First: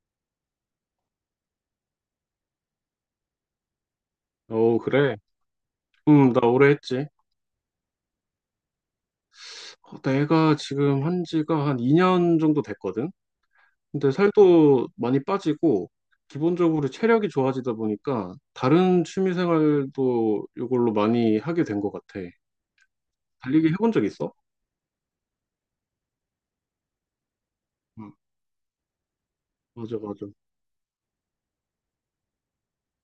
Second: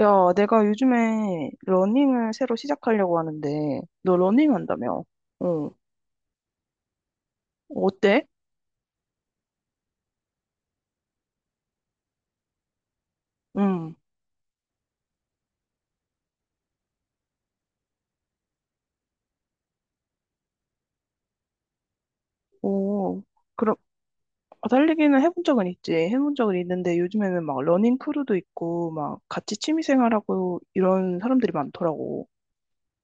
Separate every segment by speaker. Speaker 1: 야, 내가 요즘에 러닝을 새로 시작하려고 하는데, 너 러닝
Speaker 2: 어,
Speaker 1: 한다며?
Speaker 2: 그래.
Speaker 1: 어,
Speaker 2: 나 오래 했지.
Speaker 1: 어때?
Speaker 2: 어, 내가 지금 한 지가 한 2년 정도 됐거든?
Speaker 1: 응,
Speaker 2: 근데 살도 많이 빠지고, 기본적으로 체력이 좋아지다 보니까, 다른 취미 생활도 이걸로 많이 하게 된 것 같아.
Speaker 1: 오,
Speaker 2: 달리기
Speaker 1: 그럼,
Speaker 2: 해본 적 있어?
Speaker 1: 아, 달리기는 해본 적은 있지. 해본 적은 있는데, 요즘에는 막 러닝
Speaker 2: 응.
Speaker 1: 크루도 있고, 막 같이
Speaker 2: 맞아, 맞아.
Speaker 1: 취미생활하고 이런 사람들이 많더라고.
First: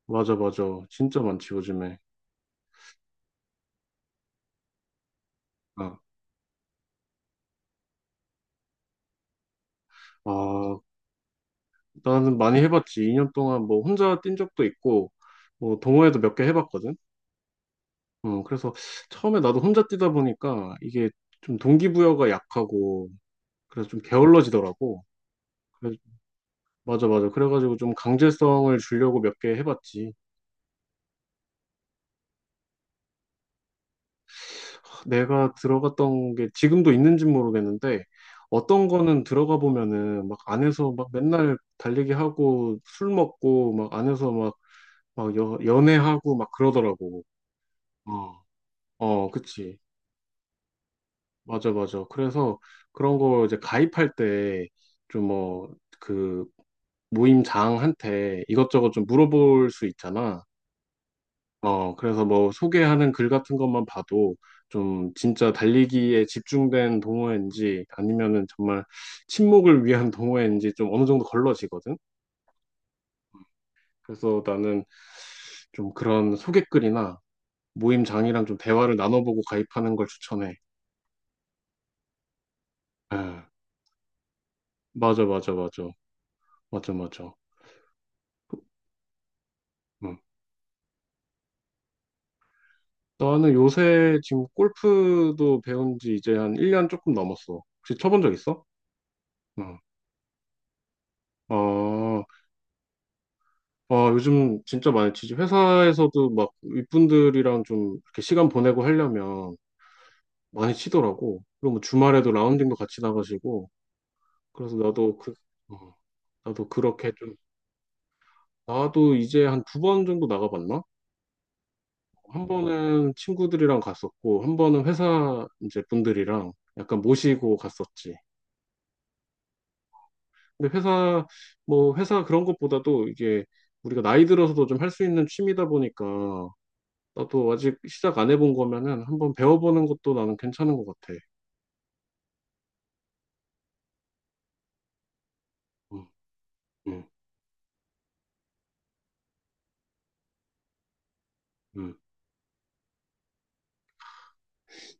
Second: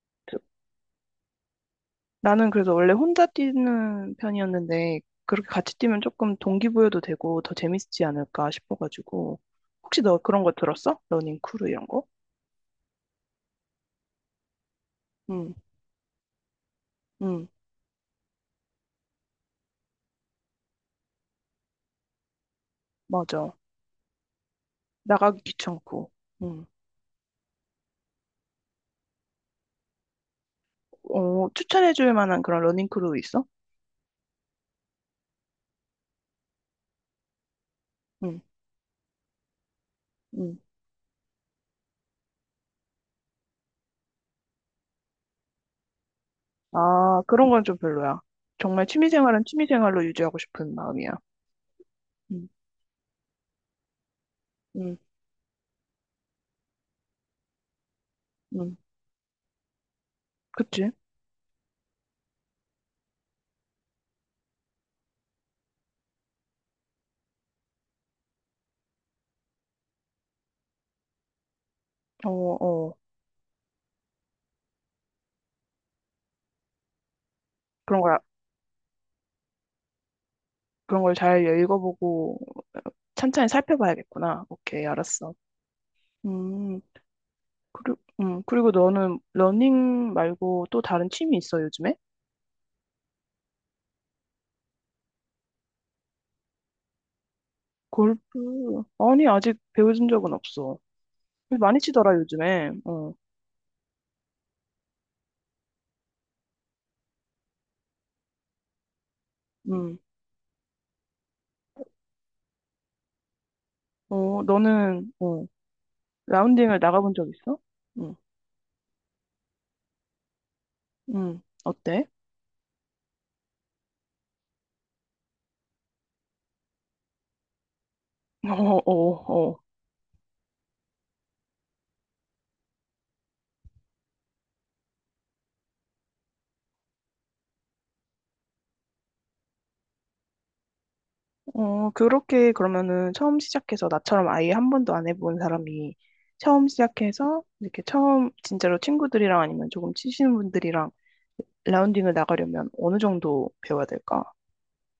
Speaker 2: 맞아,
Speaker 1: 그
Speaker 2: 맞아. 진짜 많지, 요즘에.
Speaker 1: 나는 그래서 원래 혼자 뛰는 편이었는데, 그렇게 같이
Speaker 2: 아,
Speaker 1: 뛰면 조금 동기부여도 되고 더 재밌지 않을까 싶어가지고. 혹시 너 그런 거
Speaker 2: 아,
Speaker 1: 들었어? 러닝 크루 이런 거?
Speaker 2: 나는 많이 해봤지. 2년 동안 뭐 혼자 뛴 적도 있고,
Speaker 1: 응,
Speaker 2: 뭐 동호회도 몇 개 해봤거든?
Speaker 1: 응,
Speaker 2: 그래서 처음에 나도 혼자 뛰다 보니까 이게 좀 동기부여가 약하고
Speaker 1: 맞아.
Speaker 2: 그래서 좀 게을러지더라고.
Speaker 1: 나가기
Speaker 2: 그래,
Speaker 1: 귀찮고. 응.
Speaker 2: 맞아, 맞아. 그래가지고 좀 강제성을 주려고 몇 개 해봤지.
Speaker 1: 어, 추천해줄 만한 그런 러닝크루 있어?
Speaker 2: 내가 들어갔던 게 지금도 있는지 모르겠는데,
Speaker 1: 응.
Speaker 2: 어떤 거는 들어가 보면은 막
Speaker 1: 응.
Speaker 2: 안에서 막 맨날 달리기 하고 술 먹고 막 안에서 막, 막 연애하고 막
Speaker 1: 아,
Speaker 2: 그러더라고.
Speaker 1: 그런 건 좀 별로야.
Speaker 2: 어,
Speaker 1: 정말
Speaker 2: 어,
Speaker 1: 취미생활은
Speaker 2: 그치.
Speaker 1: 취미생활로 유지하고 싶은 마음이야.
Speaker 2: 맞아, 맞아.
Speaker 1: 응.
Speaker 2: 그래서 그런 거 이제 가입할 때
Speaker 1: 응.
Speaker 2: 좀 뭐 그 모임장한테
Speaker 1: 응.
Speaker 2: 이것저것 좀 물어볼 수 있잖아.
Speaker 1: 그치?
Speaker 2: 어, 그래서 뭐 소개하는 글 같은 것만 봐도 좀 진짜 달리기에 집중된 동호회인지 아니면은 정말 친목을 위한 동호회인지 좀 어느 정도 걸러지거든.
Speaker 1: 어, 어.
Speaker 2: 그래서 나는 좀 그런 소개글이나
Speaker 1: 그런 걸,
Speaker 2: 모임장이랑 좀 대화를 나눠보고 가입하는 걸 추천해.
Speaker 1: 그런 걸 잘 읽어보고 찬찬히
Speaker 2: 아,
Speaker 1: 살펴봐야겠구나. 오케이,
Speaker 2: 맞아,
Speaker 1: 알았어.
Speaker 2: 맞아, 맞아.
Speaker 1: 음.
Speaker 2: 맞아, 맞아.
Speaker 1: 그리, 그리고 너는 러닝
Speaker 2: 응.
Speaker 1: 말고 또 다른 취미 있어, 요즘에?
Speaker 2: 나는 요새 지금 골프도 배운 지 이제 한 1년 조금 넘었어. 혹시 쳐본 적
Speaker 1: 골프.
Speaker 2: 있어?
Speaker 1: 아니, 아직
Speaker 2: 응.
Speaker 1: 배워준 적은 없어. 많이 치더라,
Speaker 2: 아,
Speaker 1: 요즘에. 어.
Speaker 2: 아, 요즘 진짜 많이 치지. 회사에서도 막 윗분들이랑 좀 이렇게 시간 보내고 하려면
Speaker 1: 음.
Speaker 2: 많이 치더라고. 그리고 뭐 주말에도 라운딩도 같이 나가시고.
Speaker 1: 어,
Speaker 2: 그래서
Speaker 1: 너는
Speaker 2: 나도
Speaker 1: 어,
Speaker 2: 어, 나도
Speaker 1: 라운딩을
Speaker 2: 그렇게
Speaker 1: 나가본 적
Speaker 2: 좀,
Speaker 1: 있어? 응,
Speaker 2: 나도 이제 한 두 번 정도 나가봤나?
Speaker 1: 응, 어때?
Speaker 2: 한 번은 친구들이랑 갔었고, 한 번은 회사 이제 분들이랑 약간 모시고 갔었지.
Speaker 1: 어, 어, 어.
Speaker 2: 근데 회사 그런 것보다도 이게 우리가 나이 들어서도 좀 할 수 있는 취미다 보니까 나도 아직 시작 안 해본 거면은 한번 배워보는 것도 나는 괜찮은 것 같아.
Speaker 1: 어, 그렇게 그러면은 처음 시작해서 나처럼 아예 한 번도 안 해본 사람이
Speaker 2: 음,
Speaker 1: 처음
Speaker 2: 음,
Speaker 1: 시작해서 이렇게 처음 진짜로 친구들이랑 아니면 조금 치시는 분들이랑
Speaker 2: 음.
Speaker 1: 라운딩을 나가려면 어느 정도 배워야 될까?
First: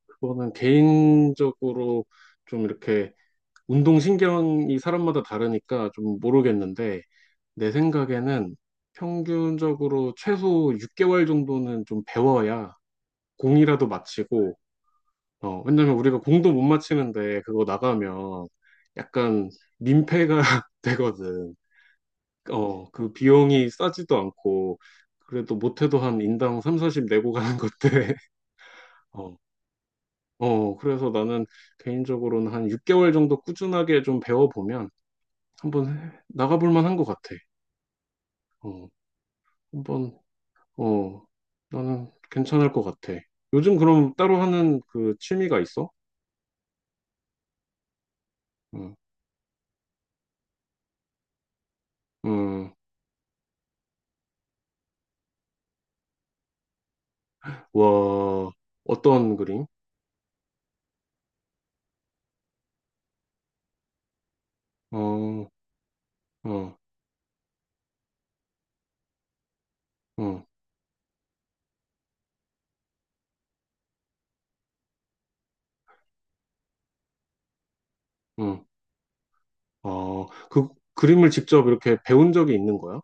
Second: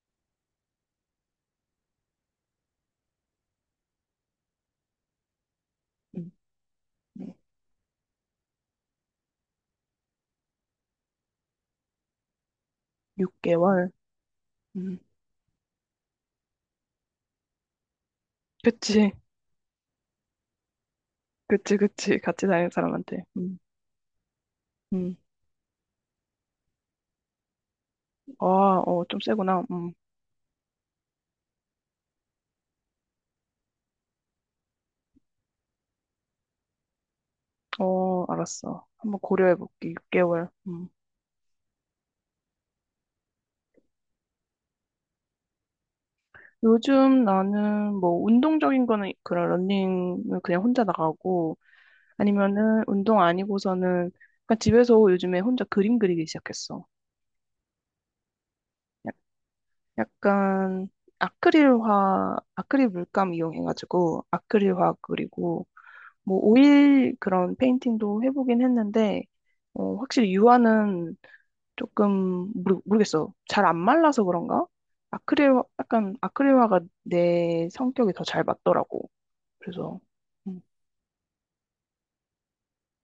Speaker 2: 그거는 개인적으로 좀 이렇게 운동신경이 사람마다 다르니까 좀
Speaker 1: 응,
Speaker 2: 모르겠는데,
Speaker 1: 응,
Speaker 2: 내 생각에는 평균적으로 최소 6개월 정도는 좀 배워야 공이라도
Speaker 1: 6개월?
Speaker 2: 마치고,
Speaker 1: 응.
Speaker 2: 어, 왜냐면 우리가 공도 못 마치는데 그거 나가면
Speaker 1: 그치,
Speaker 2: 약간 민폐가 되거든.
Speaker 1: 그치, 그치. 같이 다니는
Speaker 2: 어, 그
Speaker 1: 사람한테. 응.
Speaker 2: 비용이 싸지도 않고,
Speaker 1: 응.
Speaker 2: 그래도 못해도 한 인당 3, 40 내고 가는 것들.
Speaker 1: 아, 어, 좀
Speaker 2: 어,
Speaker 1: 세구나. 응.
Speaker 2: 어, 그래서 나는 개인적으로는 한 6개월 정도 꾸준하게 좀 배워보면 한번 나가볼 만한 것 같아.
Speaker 1: 어, 알았어.
Speaker 2: 어,
Speaker 1: 한번 고려해볼게.
Speaker 2: 한번,
Speaker 1: 6개월.
Speaker 2: 어, 나는 괜찮을 것 같아. 요즘 그럼 따로 하는 그 취미가 있어?
Speaker 1: 요즘 나는 뭐 운동적인
Speaker 2: 응,
Speaker 1: 거는 그런 러닝은 그냥 혼자 나가고,
Speaker 2: 응,
Speaker 1: 아니면은 운동 아니고서는 약간 집에서 요즘에 혼자 그림 그리기 시작했어.
Speaker 2: 와,
Speaker 1: 약-
Speaker 2: 어떤 그림?
Speaker 1: 약간 아크릴화, 아크릴 물감 이용해가지고 아크릴화
Speaker 2: 어,
Speaker 1: 그리고 뭐
Speaker 2: 어,
Speaker 1: 오일 그런 페인팅도 해보긴 했는데, 어, 확실히
Speaker 2: 어,
Speaker 1: 유화는 조금 모르겠어. 잘 안 말라서 그런가? 아크릴, 약간 아크릴화가 내 성격이 더 잘
Speaker 2: 어,
Speaker 1: 맞더라고. 그래서
Speaker 2: 어,
Speaker 1: 음,
Speaker 2: 그 그림을 직접 이렇게 배운 적이 있는 거야?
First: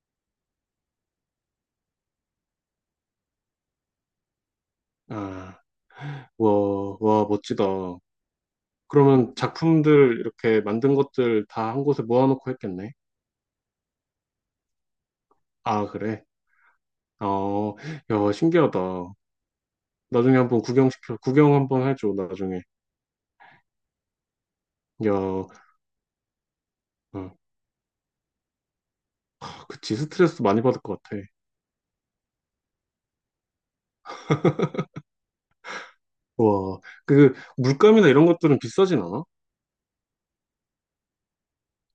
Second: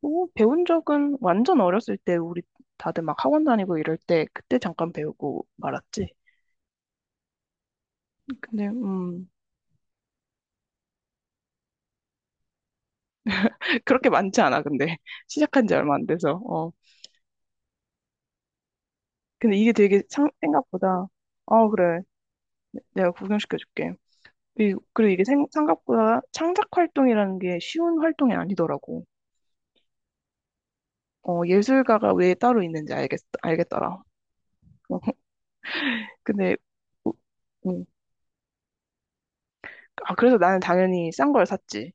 Speaker 1: 뭐 배운 적은 완전 어렸을 때 우리 다들 막 학원 다니고 이럴 때 그때 잠깐 배우고
Speaker 2: 아.
Speaker 1: 말았지.
Speaker 2: 와, 와, 멋지다.
Speaker 1: 근데 음,
Speaker 2: 그러면 작품들 이렇게 만든 것들 다 한 곳에 모아놓고 했겠네.
Speaker 1: 그렇게 많지 않아 근데. 시작한 지
Speaker 2: 아,
Speaker 1: 얼마 안
Speaker 2: 그래?
Speaker 1: 돼서. 어,
Speaker 2: 어, 야, 신기하다.
Speaker 1: 근데 이게 되게
Speaker 2: 나중에 한번
Speaker 1: 생각보다...
Speaker 2: 구경
Speaker 1: 어,
Speaker 2: 한번
Speaker 1: 그래.
Speaker 2: 해줘, 나중에.
Speaker 1: 내가 구경시켜줄게. 그리고
Speaker 2: 야,
Speaker 1: 이게
Speaker 2: 어,
Speaker 1: 생각보다 창작 활동이라는 게 쉬운 활동이 아니더라고.
Speaker 2: 그치, 스트레스 많이 받을 것 같아.
Speaker 1: 어, 예술가가 왜 따로 있는지 알겠더라. 근데
Speaker 2: 와, 그,
Speaker 1: 음,
Speaker 2: 물감이나 이런 것들은 비싸진 않아?
Speaker 1: 아, 그래서 나는 당연히 싼 걸 샀지.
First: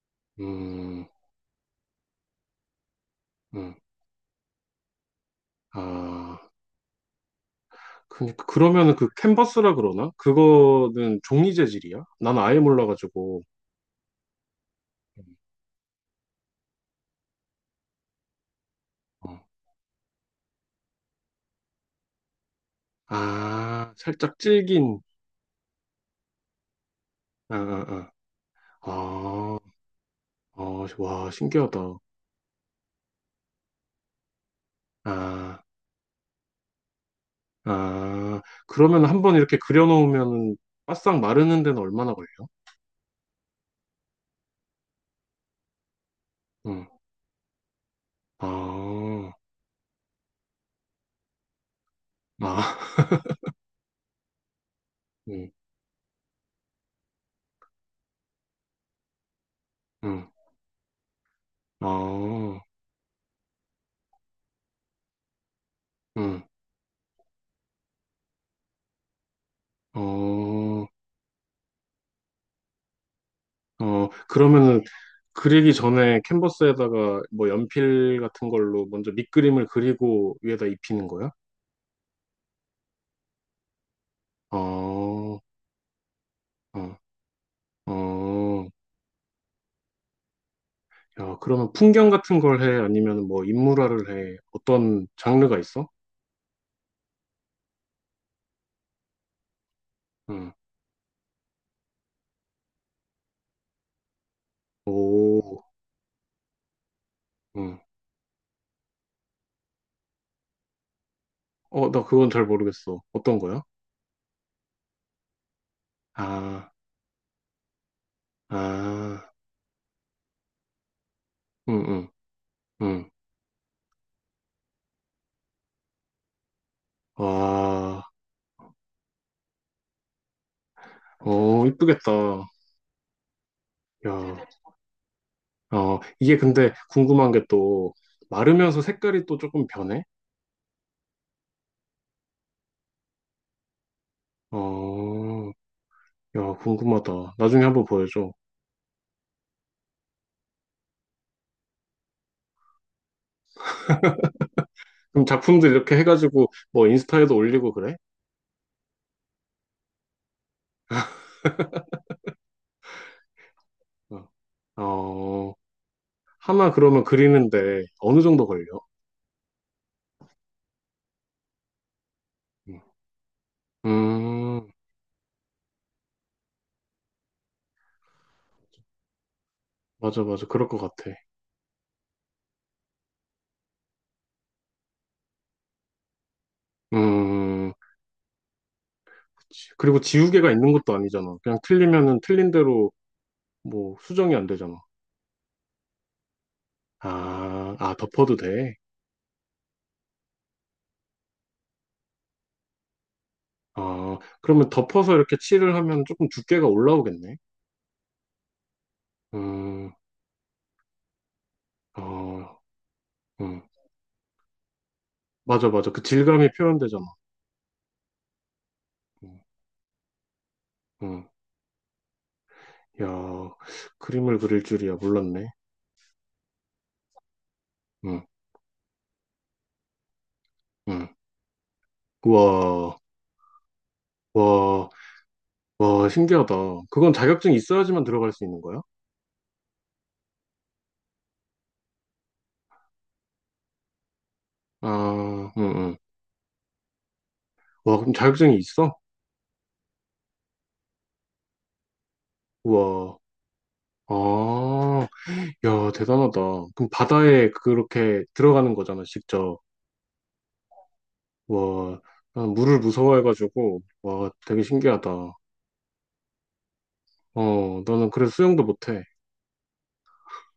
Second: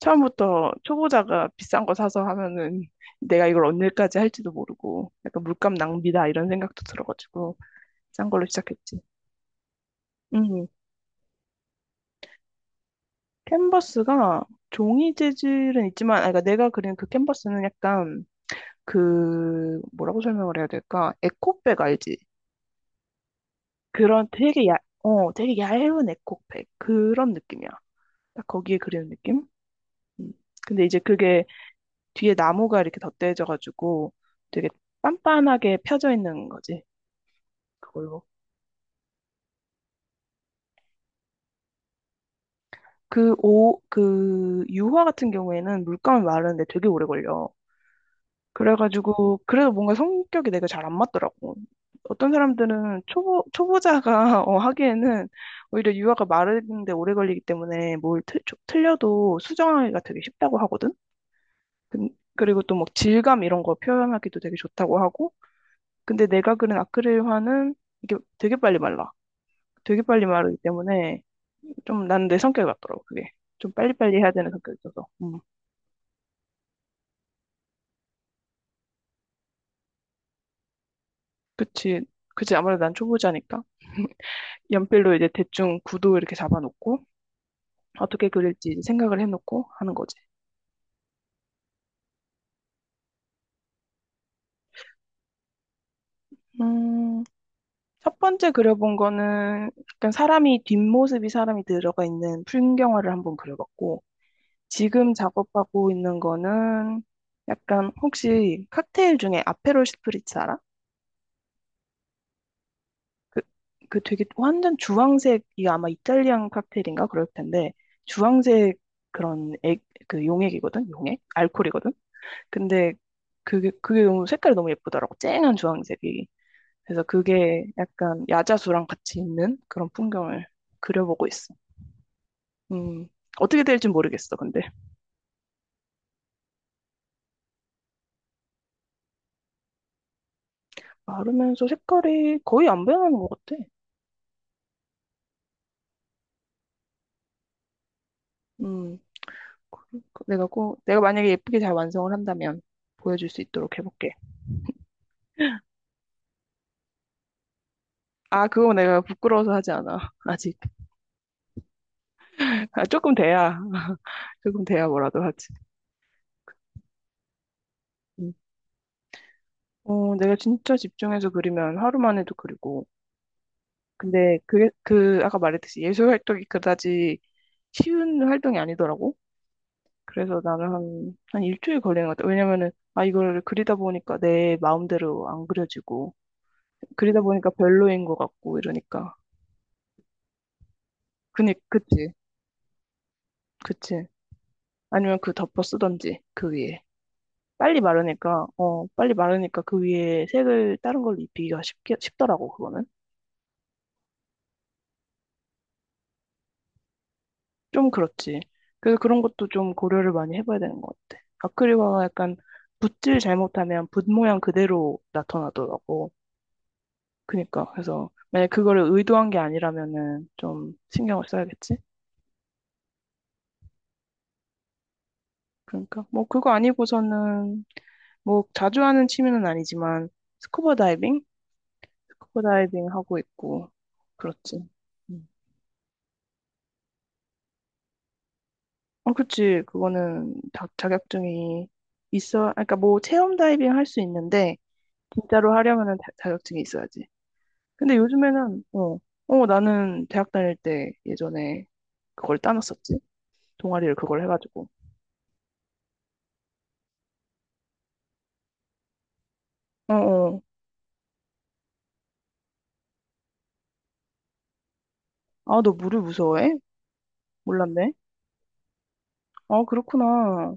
Speaker 1: 처음부터
Speaker 2: 음,
Speaker 1: 초보자가 비싼 거 사서 하면은 내가 이걸
Speaker 2: 음,
Speaker 1: 언제까지 할지도 모르고 약간 물감 낭비다
Speaker 2: 아,
Speaker 1: 이런 생각도 들어가지고 싼
Speaker 2: 그,
Speaker 1: 걸로
Speaker 2: 그러면은
Speaker 1: 시작했지.
Speaker 2: 그 캔버스라 그러나?
Speaker 1: 음,
Speaker 2: 그거는 종이 재질이야? 난 아예 몰라가지고.
Speaker 1: 캔버스가 종이
Speaker 2: 음,
Speaker 1: 재질은 있지만, 아, 그러니까 내가 그린 그 캔버스는 약간...
Speaker 2: 어.
Speaker 1: 그, 뭐라고 설명을 해야 될까? 에코백 알지?
Speaker 2: 아,
Speaker 1: 그런
Speaker 2: 살짝
Speaker 1: 되게
Speaker 2: 질긴,
Speaker 1: 되게 얇은 에코백 그런
Speaker 2: 아,
Speaker 1: 느낌이야.
Speaker 2: 아, 아.
Speaker 1: 딱 거기에 그리는 느낌?
Speaker 2: 아,
Speaker 1: 음. 근데
Speaker 2: 아,
Speaker 1: 이제
Speaker 2: 와,
Speaker 1: 그게
Speaker 2: 신기하다.
Speaker 1: 뒤에 나무가 이렇게 덧대져가지고 되게
Speaker 2: 아,
Speaker 1: 빤빤하게 펴져 있는 거지. 그걸로.
Speaker 2: 아, 그러면 한 번 이렇게 그려놓으면 바싹 마르는 데는 얼마나 걸려요?
Speaker 1: 그 유화 같은 경우에는 물감이 마르는데
Speaker 2: 응,
Speaker 1: 되게 오래 걸려.
Speaker 2: 아,
Speaker 1: 그래가지고 그래도 뭔가 성격이 내가 잘 안 맞더라고. 어떤
Speaker 2: 아,
Speaker 1: 사람들은 초보자가 어, 하기에는
Speaker 2: 응,
Speaker 1: 오히려 유화가 마르는데 오래 걸리기 때문에 뭘 틀려도 수정하기가 되게
Speaker 2: 응,
Speaker 1: 쉽다고 하거든. 근-
Speaker 2: 아,
Speaker 1: 그리고 또 막 질감 이런 거 표현하기도 되게 좋다고 하고. 근데
Speaker 2: 응,
Speaker 1: 내가 그린 아크릴화는 이게 되게 빨리 말라. 되게 빨리 마르기
Speaker 2: 어,
Speaker 1: 때문에 좀 난 내 성격이 맞더라고 그게. 좀
Speaker 2: 어,
Speaker 1: 빨리빨리 해야 되는 성격이
Speaker 2: 그러면은
Speaker 1: 있어서. 음.
Speaker 2: 그리기 전에 캔버스에다가 뭐 연필 같은 걸로 먼저 밑그림을 그리고 위에다 입히는 거야?
Speaker 1: 그치, 그치. 아무래도 난 초보자니까. 연필로
Speaker 2: 어,
Speaker 1: 이제 대충 구도 이렇게
Speaker 2: 어,
Speaker 1: 잡아놓고 어떻게
Speaker 2: 어.
Speaker 1: 그릴지 이제 생각을 해놓고 하는 거지.
Speaker 2: 야, 그러면 풍경 같은 걸 해? 아니면 뭐 인물화를 해? 어떤 장르가 있어?
Speaker 1: 음, 첫 번째 그려본 거는 약간
Speaker 2: 응.
Speaker 1: 사람이 뒷모습이 사람이 들어가 있는 풍경화를 한번 그려봤고, 지금
Speaker 2: 오,
Speaker 1: 작업하고 있는 거는
Speaker 2: 응.
Speaker 1: 약간... 혹시 칵테일 중에 아페롤 스프리츠 알아?
Speaker 2: 어, 나 그건 잘 모르겠어. 어떤
Speaker 1: 그,
Speaker 2: 거야?
Speaker 1: 그 되게 완전 주황색이 아마 이탈리안
Speaker 2: 아,
Speaker 1: 칵테일인가 그럴 텐데, 주황색
Speaker 2: 아,
Speaker 1: 그런 그 용액이거든. 용액
Speaker 2: 응,
Speaker 1: 알코올이거든.
Speaker 2: 응,
Speaker 1: 근데
Speaker 2: 응.
Speaker 1: 그게 너무 색깔이 너무 예쁘더라고. 쨍한 주황색이. 그래서 그게
Speaker 2: 와,
Speaker 1: 약간 야자수랑 같이 있는 그런 풍경을 그려보고 있어.
Speaker 2: 어, 이쁘겠다.
Speaker 1: 음, 어떻게 될지 모르겠어
Speaker 2: 야,
Speaker 1: 근데.
Speaker 2: 어, 이게 근데 궁금한 게 또, 마르면서 색깔이 또 조금 변해?
Speaker 1: 마르면서 색깔이 거의 안 변하는 것 같아.
Speaker 2: 어, 야, 궁금하다. 나중에 한번 보여줘.
Speaker 1: 음, 내가 꼭 내가 만약에 예쁘게 잘 완성을 한다면 보여줄 수 있도록 해볼게.
Speaker 2: 그럼 작품들 이렇게 해가지고, 뭐, 인스타에도 올리고 그래?
Speaker 1: 아, 그거 내가 부끄러워서 하지 않아. 아직. 아, 조금 돼야.
Speaker 2: 어,
Speaker 1: 조금 돼야 뭐라도 하지.
Speaker 2: 어, 하나 그러면 그리는데 어느
Speaker 1: 음.
Speaker 2: 정도 걸려?
Speaker 1: 어, 내가 진짜 집중해서 그리면 하루만 해도
Speaker 2: 응.
Speaker 1: 그리고. 근데
Speaker 2: 음,
Speaker 1: 그게, 그, 아까 말했듯이 예술 활동이 그다지 쉬운 활동이 아니더라고.
Speaker 2: 맞아,
Speaker 1: 그래서
Speaker 2: 맞아. 그럴
Speaker 1: 나는
Speaker 2: 것 같아.
Speaker 1: 한 일주일 걸리는 것 같아. 왜냐면은, 아, 이걸 그리다 보니까 내 마음대로 안 그려지고,
Speaker 2: 음.
Speaker 1: 그리다 보니까 별로인 것 같고, 이러니까.
Speaker 2: 그리고 지우개가 있는 것도 아니잖아. 그냥
Speaker 1: 그치,
Speaker 2: 틀리면은 틀린 대로 뭐
Speaker 1: 그치.
Speaker 2: 수정이 안 되잖아.
Speaker 1: 아니면 그 덮어 쓰던지, 그 위에.
Speaker 2: 아, 아, 덮어도 돼.
Speaker 1: 빨리 마르니까 그 위에 색을 다른 걸로 입히기가 쉽게, 쉽더라고, 그거는.
Speaker 2: 아, 그러면 덮어서 이렇게 칠을 하면 조금 두께가 올라오겠네.
Speaker 1: 좀 그렇지. 그래서 그런 것도 좀
Speaker 2: 음,
Speaker 1: 고려를 많이 해봐야 되는 것 같아. 아크릴화가 약간
Speaker 2: 어,
Speaker 1: 붓질
Speaker 2: 음.
Speaker 1: 잘못하면 붓 모양 그대로
Speaker 2: 맞아, 맞아. 그
Speaker 1: 나타나더라고.
Speaker 2: 질감이 표현되잖아.
Speaker 1: 그니까, 그래서 만약 그거를 의도한 게
Speaker 2: 음,
Speaker 1: 아니라면은 좀 신경을
Speaker 2: 음.
Speaker 1: 써야겠지?
Speaker 2: 야, 그림을 그릴 줄이야. 몰랐네.
Speaker 1: 그러니까, 뭐 그거 아니고서는
Speaker 2: 음,
Speaker 1: 뭐 자주 하는 취미는 아니지만 스쿠버
Speaker 2: 음.
Speaker 1: 다이빙? 스쿠버 다이빙
Speaker 2: 우와,
Speaker 1: 하고 있고. 그렇지.
Speaker 2: 와,
Speaker 1: 음.
Speaker 2: 와, 신기하다. 그건 자격증이 있어야지만 들어갈 수 있는 거야?
Speaker 1: 어, 그치. 그거는 다 자격증이 있어. 아, 그러니까 뭐 체험 다이빙 할 수 있는데
Speaker 2: 아,
Speaker 1: 진짜로 하려면은
Speaker 2: 응응.
Speaker 1: 자격증이 있어야지. 근데
Speaker 2: 와, 그럼 자격증이
Speaker 1: 요즘에는...
Speaker 2: 있어?
Speaker 1: 어, 나는 대학 다닐 때 예전에 그걸 따놨었지.
Speaker 2: 우와,
Speaker 1: 동아리를 그걸 해가지고.
Speaker 2: 아. 야, 대단하다. 그럼 바다에 그렇게 들어가는 거잖아, 직접.
Speaker 1: 어, 어.
Speaker 2: 와, 난 물을 무서워해가지고, 와, 되게 신기하다.
Speaker 1: 아, 너 물을 무서워해?
Speaker 2: 어,
Speaker 1: 몰랐네.
Speaker 2: 나는 그래서 수영도 못해.
Speaker 1: 아, 그렇구나.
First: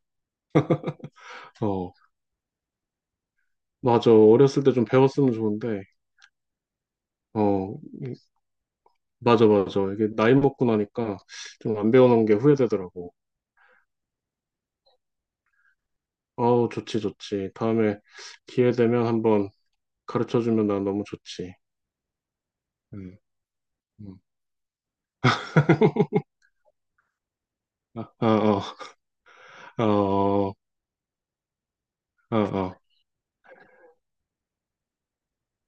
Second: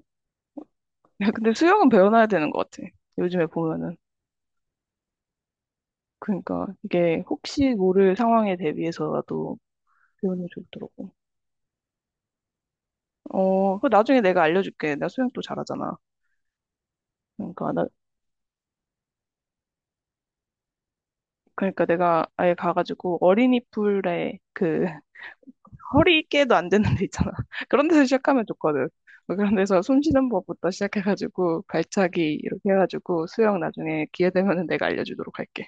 Speaker 1: 야, 근데 수영은
Speaker 2: 어,
Speaker 1: 배워놔야 되는 것 같아. 요즘에 보면은.
Speaker 2: 맞아. 어렸을 때 좀 배웠으면 좋은데.
Speaker 1: 그러니까 이게 혹시
Speaker 2: 어, 이-
Speaker 1: 모를 상황에
Speaker 2: 맞아,
Speaker 1: 대비해서라도
Speaker 2: 맞아. 이게 나이
Speaker 1: 배우는 게
Speaker 2: 먹고
Speaker 1: 좋더라고.
Speaker 2: 나니까 좀 안 배워놓은 게 후회되더라고.
Speaker 1: 어, 그 나중에 내가 알려줄게. 나 수영 또 잘하잖아.
Speaker 2: 어우, 좋지, 좋지.
Speaker 1: 그러니까 나
Speaker 2: 다음에 기회 되면 한번 가르쳐주면 난 너무 좋지.
Speaker 1: 그러니까 내가 아예 가가지고
Speaker 2: 음,
Speaker 1: 어린이
Speaker 2: 음.
Speaker 1: 풀에 허리깨도 안 되는 데 있잖아. 그런
Speaker 2: 아,
Speaker 1: 데서 시작하면
Speaker 2: 아,
Speaker 1: 좋거든. 뭐 그런 데서
Speaker 2: 어,
Speaker 1: 숨 쉬는
Speaker 2: 어,
Speaker 1: 법부터 시작해가지고
Speaker 2: 어,
Speaker 1: 발차기 이렇게
Speaker 2: 어.
Speaker 1: 해가지고 수영 나중에 기회 되면은 내가 알려주도록 할게.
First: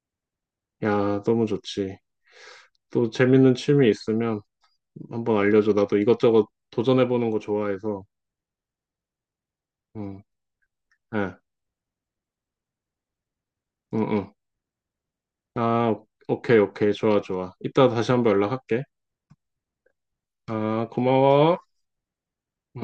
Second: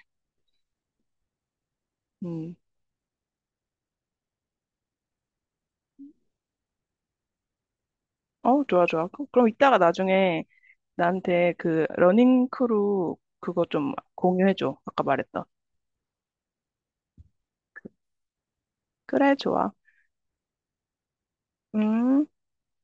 Speaker 2: 야, 너무 좋지.
Speaker 1: 음.
Speaker 2: 또 재밌는 취미 있으면 한번 알려줘. 나도 이것저것 도전해보는 거 좋아해서.
Speaker 1: 어, 좋아, 좋아. 그럼 이따가
Speaker 2: 응,
Speaker 1: 나중에
Speaker 2: 예,
Speaker 1: 나한테 그 러닝 크루 그거 좀
Speaker 2: 응, 응.
Speaker 1: 공유해줘. 아까 말했던.
Speaker 2: 아, 오케이, 오케이. 좋아, 좋아. 이따 다시 한번 연락할게.
Speaker 1: 그래, 좋아.
Speaker 2: 아, 고마워.
Speaker 1: 음.
Speaker 2: 음.